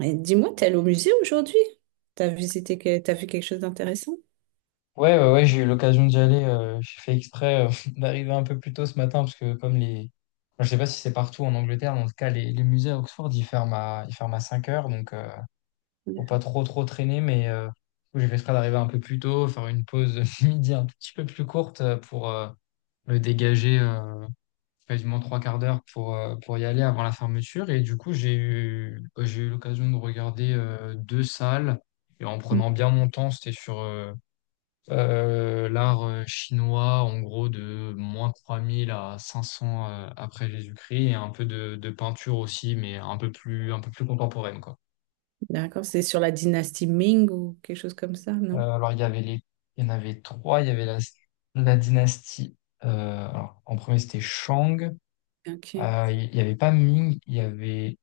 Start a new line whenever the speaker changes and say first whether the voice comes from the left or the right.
right: Et dis-moi, t'es allé au musée aujourd'hui? T'as visité, t'as vu quelque chose d'intéressant?
left: Ouais, ouais, ouais, j'ai eu l'occasion d'y aller. J'ai fait exprès d'arriver un peu plus tôt ce matin parce que Enfin, je sais pas si c'est partout en Angleterre, mais en tout cas, les musées à Oxford, ils ferment à 17 h, donc faut pas trop trop traîner, mais du coup, j'ai fait exprès d'arriver un peu plus tôt, faire une pause midi un tout petit peu plus courte pour me dégager quasiment trois quarts d'heure pour y aller avant la fermeture. Et du coup, j'ai eu l'occasion de regarder deux salles. Et en prenant bien mon temps, c'était sur l'art chinois, en gros, de -3000 à 500 après Jésus-Christ, et un peu de peinture aussi, mais un peu plus contemporaine, quoi.
right: D'accord, c'est sur la dynastie Ming ou quelque chose comme ça, non?
left: Alors, il y avait les, il y en avait trois. Il y avait la, la dynastie. Alors, en premier, c'était Shang.
right: Ok,
left: Il n'y avait pas Ming, il y avait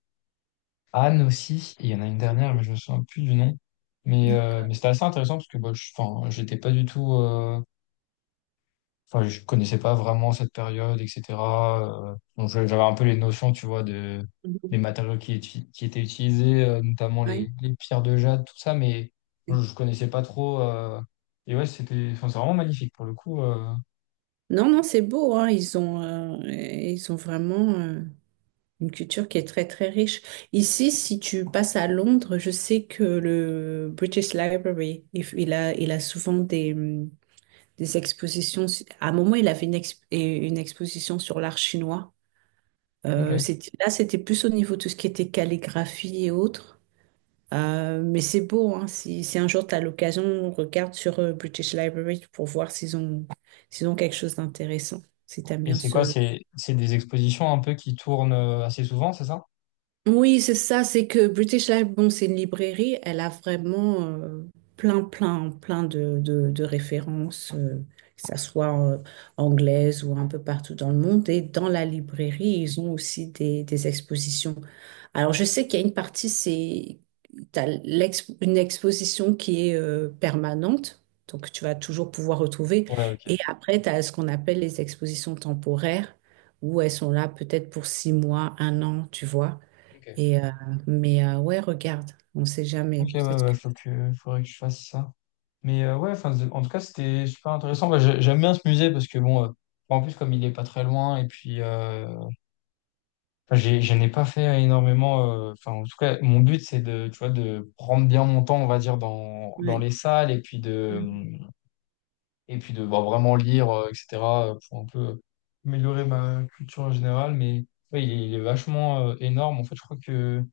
left: Han aussi. Et il y en a une dernière, mais
right: ok,
left: je me souviens plus du nom. Mais
right: d'accord.
left: c'était assez intéressant parce que bah, enfin, j'étais pas du tout. Enfin, je connaissais pas vraiment cette période, etc. J'avais un peu les notions, tu vois,
right: Mhm.
left: des matériaux qui étaient utilisés, notamment les,
right: Oui.
left: les pierres de jade, tout ça, mais je,
right: Oui.
left: je connaissais pas trop. Ouais, c'était, enfin, c'est vraiment magnifique pour le coup.
right: Non, non, c'est beau, hein. Ils ont vraiment une culture qui est très, très riche. Ici, si tu passes à Londres, je sais que le British Library, il a souvent des expositions. À un moment, il avait une, une exposition sur l'art chinois.
left: Ok.
right: C'était- là, c'était plus au niveau de tout ce qui était calligraphie et autres. Mais c'est beau, hein. Si, si un jour tu as l'occasion, regarde sur British Library pour voir s'ils ont quelque chose d'intéressant, si tu aimes
left: Et
right: bien
left: c'est quoi?
right: ce,
left: C'est des expositions un peu qui tournent assez souvent, c'est ça?
right: Oui, c'est ça, c'est que British Life, bon, c'est une librairie, elle a vraiment plein, plein, plein de références, que ça soit anglaise ou un peu partout dans le monde. Et dans la librairie, ils ont aussi des expositions. Alors, je sais qu'il y a une partie, c'est, une exposition qui est permanente, donc tu vas toujours pouvoir retrouver.
left: Ouais, ok.
right: Et après, tu as ce qu'on appelle les expositions temporaires, où elles sont là peut-être pour six mois, un an, tu vois.
left: Ok.
right: Et, mais ouais, regarde, on ne sait jamais.
left: Ok, ouais,
right: Peut-être que.
left: ouais, faut que, faudrait que je fasse ça. Mais ouais, enfin, en tout cas, c'était super intéressant. Moi, j'aime bien ce musée parce que bon, en plus, comme il est pas très loin, et puis enfin, je n'ai pas fait énormément. Enfin, en tout cas, mon but, c'est de, tu vois, de prendre bien mon temps, on va dire, dans les salles et puis de bah, vraiment lire, etc., pour un peu améliorer ma culture en général. Mais ouais, il est vachement énorme. En fait, je crois que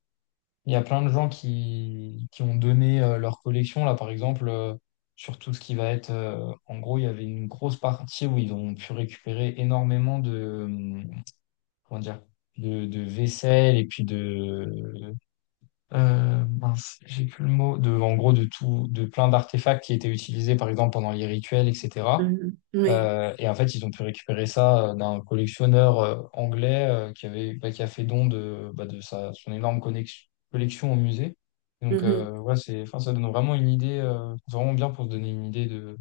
left: il y a plein de gens qui ont donné leur collection. Là, par exemple, sur tout ce qui va être. En gros, il y avait une grosse partie où ils ont pu récupérer énormément, comment dire, de vaisselle et puis de, mince, j'ai plus le mot, de, en gros, de tout, de plein d'artefacts qui étaient utilisés, par exemple, pendant les rituels, etc.
right: Mhm. Oui.
left: Et en fait, ils ont pu récupérer ça d'un collectionneur anglais qui avait, bah. Qui a fait don de, bah, son énorme collection au musée. Donc
right: Mhm.
left: ouais, c'est, enfin, ça donne vraiment une idée, vraiment bien pour se donner une idée de,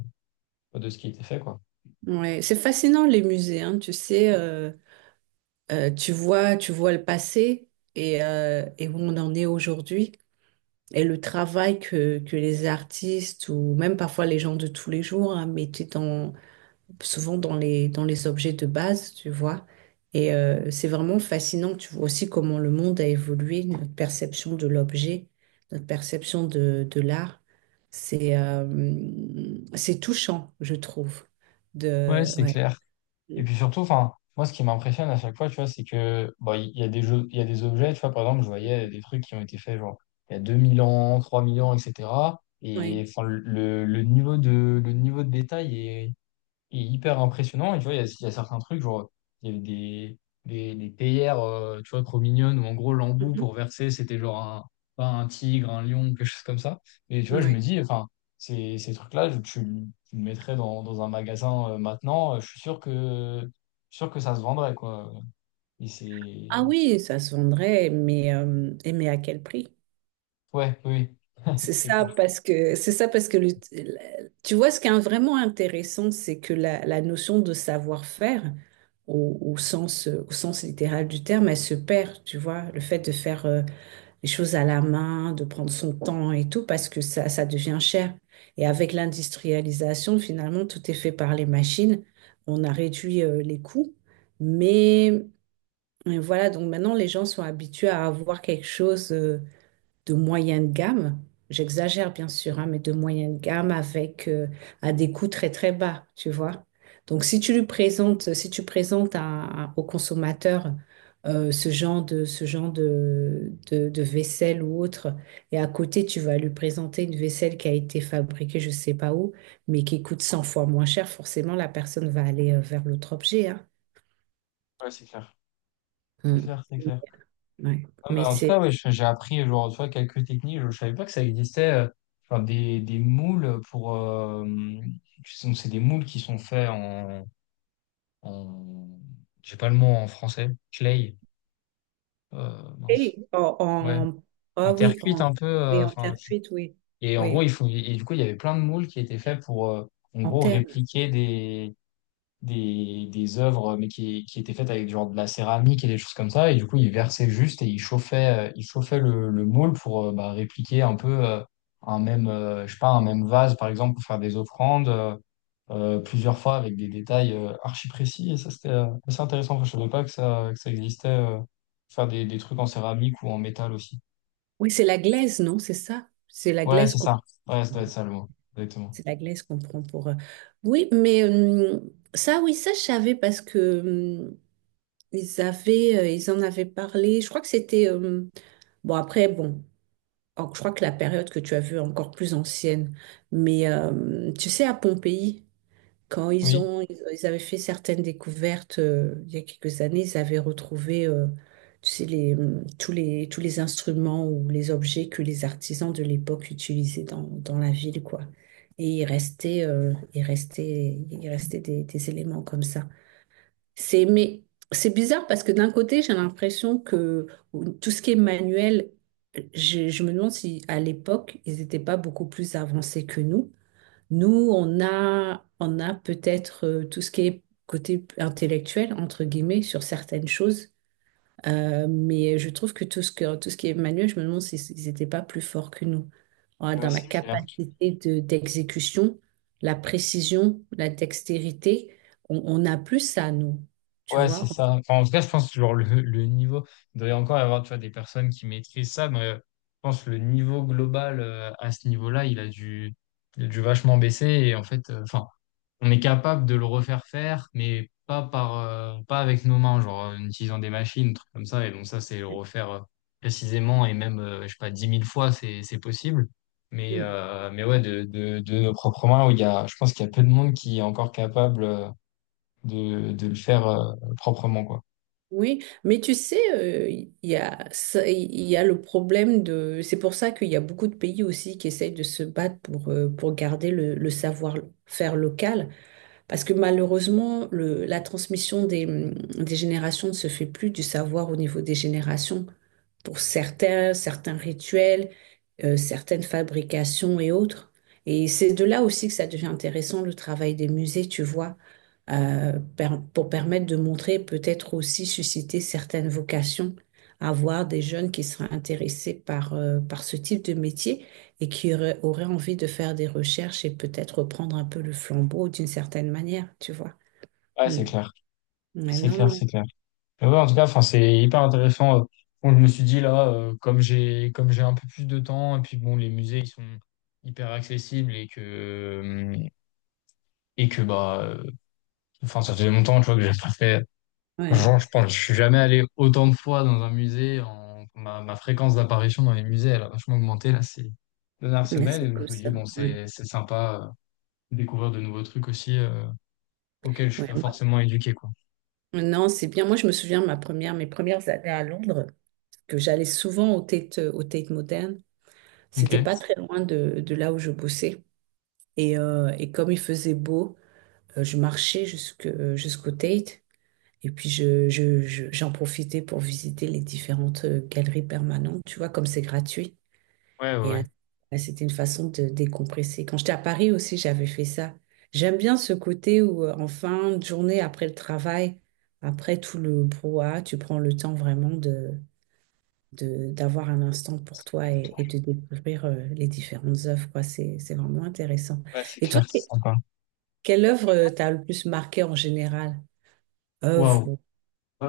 left: de ce qui a été fait, quoi.
right: Ouais. C'est fascinant les musées, hein. Tu sais, tu vois le passé et où on en est aujourd'hui et le travail que les artistes ou même parfois les gens de tous les jours hein, mettaient dans, souvent dans les objets de base, tu vois. Et c'est vraiment fascinant, tu vois aussi comment le monde a évolué, notre perception de l'objet, notre perception de l'art. C'est euh, c'est touchant, je trouve.
left: Ouais,
right: De,
left: c'est
right: ouais.
left: clair. Et puis surtout, enfin, moi, ce qui m'impressionne à chaque fois, tu vois, c'est que, bon, il y a des jeux, il y a des objets, tu vois, par exemple, je voyais des trucs qui ont été faits, genre, il y a 2000 ans, 3000 ans, etc.
right: Ouais.
left: Et, enfin, le niveau de détail est hyper impressionnant. Et tu vois, il y a certains trucs, genre, il y avait des, des théières, tu vois, trop mignonnes, où en gros, l'embout
right: Mhm.
left: pour verser, c'était genre un, pas un tigre, un lion, quelque chose comme ça. Et tu vois, je me
right: Ouais.
left: dis, enfin, ces trucs-là, tu le mettrais dans un magasin maintenant, je suis sûr que ça se vendrait, quoi. Et c'est.
right: Ah oui, ça se vendrait, mais, et mais à quel prix?
left: Ouais, oui,
right: C'est
left: c'est
right: ça
left: clair.
right: parce que c'est ça parce que tu vois ce qui est vraiment intéressant, c'est que la notion de savoir-faire au, au sens littéral du terme, elle se perd, tu vois, le fait de faire les choses à la main, de prendre son temps et tout parce que ça devient cher. Et avec l'industrialisation, finalement, tout est fait par les machines. On a réduit les coûts, mais voilà, donc maintenant les gens sont habitués à avoir quelque chose de moyenne gamme. J'exagère bien sûr, hein, mais de moyenne gamme avec à des coûts très très bas, tu vois. Donc si tu lui présentes, si tu présentes au consommateur ce genre de vaisselle ou autre, et à côté tu vas lui présenter une vaisselle qui a été fabriquée je sais pas où, mais qui coûte 100 fois moins cher, forcément la personne va aller vers l'autre objet, hein.
left: Ouais, c'est clair. C'est
right: Mm.
left: clair, c'est clair.
right: Ouais.
left: Non, mais
right: Mais
left: en tout cas,
right: c'est
left: ouais, j'ai appris genre, tu vois, quelques techniques. Je ne savais pas que ça existait. Genre des moules pour. C'est des moules qui sont faits en. J'ai pas le mot en français. Clay. Mince.
right: Et en,
left: Ouais.
right: en- ah
left: En terre
right: oui,
left: cuite
right: en,
left: un peu.
right: oui, en terre cuite, oui.
left: Et en gros,
right: Oui,
left: et du coup, il y avait plein de moules qui étaient faits pour, en
right: en
left: gros,
right: terme.
left: répliquer des, des œuvres, mais qui étaient faites avec genre de la céramique et des choses comme ça. Et du coup, il versait juste et il chauffait le moule pour répliquer un peu un même, je sais pas, un même vase, par exemple, pour faire des offrandes plusieurs fois avec des détails archi précis. Et ça, c'était assez intéressant. Enfin, je savais pas que ça existait, faire des trucs en céramique ou en métal aussi.
right: Oui, c'est la glaise, non? C'est ça? C'est la
left: Ouais,
right: glaise
left: c'est
right: qu'on
left: ça. Ouais, ça doit être ça le mot. Exactement.
right: c'est la glaise qu'on prend pour. Oui, mais ça, oui, ça, je savais parce que ils avaient, ils en avaient parlé. Je crois que c'était. Bon, après, bon, je crois que la période que tu as vue est encore plus ancienne. Mais tu sais, à Pompéi. Quand
left: Oui.
right: ils avaient fait certaines découvertes il y a quelques années, ils avaient retrouvé, tu sais, les, tous les, tous les instruments ou les objets que les artisans de l'époque utilisaient dans, dans la ville, quoi. Et il restait, il restait des éléments comme ça. C'est, mais c'est bizarre parce que d'un côté, j'ai l'impression que tout ce qui est manuel, je me demande si à l'époque, ils n'étaient pas beaucoup plus avancés que nous. Nous, on a peut-être tout ce qui est côté intellectuel, entre guillemets, sur certaines choses. Mais je trouve que tout ce qui est manuel, je me demande s'ils n'étaient pas plus forts que nous. Voilà,
left: Ouais,
right: dans la
left: si.
right: capacité de, d'exécution, la précision, la dextérité, on a plus ça, nous. Tu
left: Ouais, c'est
right: vois?
left: ça. Enfin, en tout cas, je pense que genre, le niveau, il doit y encore y avoir tu vois, des personnes qui maîtrisent ça, mais je pense que le niveau global à ce niveau-là, il a dû vachement baisser. Et en fait, enfin, on est capable de le refaire faire, mais pas avec nos mains, genre en utilisant des machines, trucs comme ça. Et donc ça, c'est le refaire précisément et même, je sais pas, 10 000 fois, c'est possible. Mais,
right: Mm.
left: euh, mais ouais, de nos propres mains, où je pense qu'il y a peu de monde qui est encore capable. De le faire proprement, quoi.
right: Oui, mais tu sais, ça- il y a le problème de... C'est pour ça qu'il y a beaucoup de pays aussi qui essayent de se battre pour garder le savoir-faire local. Parce que malheureusement, la transmission des générations ne se fait plus du savoir au niveau des générations. Pour certains, certains rituels, certaines fabrications et autres. Et c'est de là aussi que ça devient intéressant, le travail des musées, tu vois, pour permettre de montrer, peut-être aussi susciter certaines vocations, avoir des jeunes qui seraient intéressés par, par ce type de métier et qui aurait envie de faire des recherches et peut-être reprendre un peu le flambeau d'une certaine manière, tu vois.
left: Ouais,
right: Mm.
left: c'est clair.
right: Ouais,
left: C'est
right: non,
left: clair,
right: non.
left: c'est clair. Mais ouais, en tout cas, enfin, c'est hyper intéressant. Bon, je me suis dit là, comme j'ai un peu plus de temps, et puis bon, les musées, ils sont hyper accessibles et que bah enfin ça faisait longtemps tu vois que j'ai pas fait,
right: Ouais,
left: genre je pense je suis jamais allé autant de fois dans un musée, ma fréquence d'apparition dans les musées elle a vachement augmenté là ces dernières
right: mais
left: semaines et
right: c'est
left: donc
right: cool
left: je me dis
right: ça.
left: bon,
right: Ouais.
left: c'est sympa de découvrir de nouveaux trucs aussi auxquels je suis
right: Ouais,
left: pas
right: moi-
left: forcément éduqué, quoi.
right: Non, c'est bien. Moi, je me souviens mes premières années à Londres, que j'allais souvent au Tate Modern.
left: Ok.
right: C'était
left: Ouais,
right: pas très loin de là où je bossais. Et comme il faisait beau, je marchais jusque, jusqu'au Tate. Et puis, j'en profitais pour visiter les différentes galeries permanentes. Tu vois, comme c'est gratuit.
left: ouais,
right: Et
left: ouais.
right: bah, c'était une façon de décompresser. Quand j'étais à Paris aussi, j'avais fait ça. J'aime bien ce côté où, en fin de journée, après le travail, après tout le brouhaha, tu prends le temps vraiment de, d'avoir un instant pour toi et de découvrir les différentes œuvres, quoi. C'est vraiment intéressant.
left: Ouais, c'est
right: Et
left: ça
right: toi,
left: clair. Super, c'est sympa.
right: quelle œuvre t'a le plus marqué en général? Œuvre,
left: Waouh.
right: ou-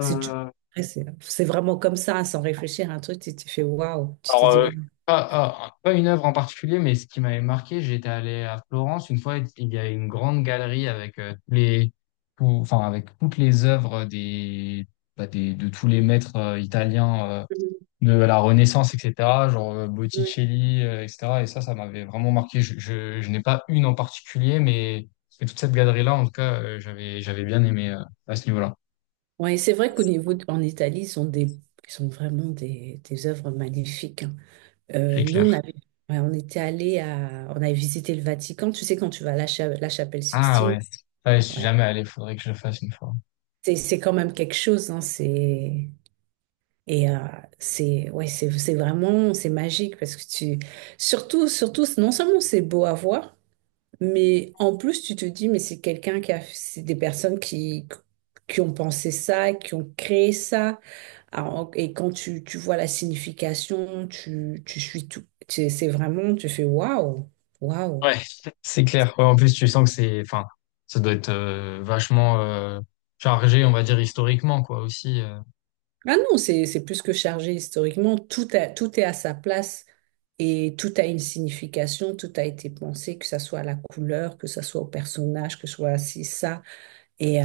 right: si tu- Après, c'est vraiment comme ça, hein, sans réfléchir à un truc, tu t'es fait waouh, tu t'es
left: alors,
right: dit waouh.
left: pas une œuvre en particulier, mais ce qui m'avait marqué, j'étais allé à Florence une fois, il y avait une grande galerie avec enfin, avec toutes les œuvres des, bah, de tous les maîtres italiens de la Renaissance, etc., genre
right: Mhm.
left: Botticelli, etc. Et ça m'avait vraiment marqué. Je n'ai pas une en particulier, mais toute cette galerie-là, en tout cas, j'avais bien aimé à ce niveau-là.
right: Oui, c'est vrai qu'au niveau, en Italie, ils sont des, ils sont vraiment des œuvres magnifiques, hein.
left: C'est
right: Nous, on
left: clair.
right: avait, ouais, on était allé à, on avait visité le Vatican. Tu sais, quand tu vas à la, la chapelle
left: Ah
right: Sixtine,
left: ouais. Ouais, je suis
right: ouais,
left: jamais allé, faudrait que je le fasse une fois.
right: c'est quand même quelque chose, hein, c'est, et c'est, ouais, c'est vraiment, c'est magique parce que tu, surtout, surtout, non seulement c'est beau à voir, mais en plus, tu te dis, mais c'est quelqu'un qui a, c'est des personnes qui ont pensé ça, qui ont créé ça. Alors, et quand tu vois la signification, tu suis tout. C'est vraiment, tu fais waouh, waouh.
left: Ouais. C'est clair. Ouais, en plus, tu sens que c'est, enfin, ça doit être vachement chargé, on va dire historiquement, quoi, aussi.
right: Ah non, c'est plus que chargé historiquement. Tout est à sa place et tout a une signification, tout a été pensé, que ça soit à la couleur, que ça soit au personnage, que ce soit ci, ça. Et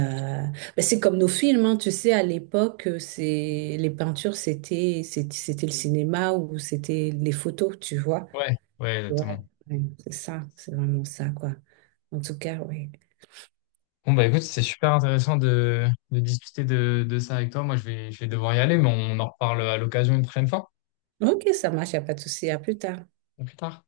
right: ben, c'est comme nos films, hein. Tu sais, à l'époque, les peintures, c'était le cinéma ou c'était les photos, tu vois.
left: Ouais, ouais,
right: Ouais,
left: exactement.
right: ouais, c'est ça, c'est vraiment ça, quoi. En tout cas, oui.
left: Bon bah écoute, c'est super intéressant de discuter de ça avec toi. Moi, je vais devoir y aller, mais on en reparle à l'occasion une prochaine fois,
right: Ok, ça marche, il a pas de souci. À plus tard.
left: ou plus tard.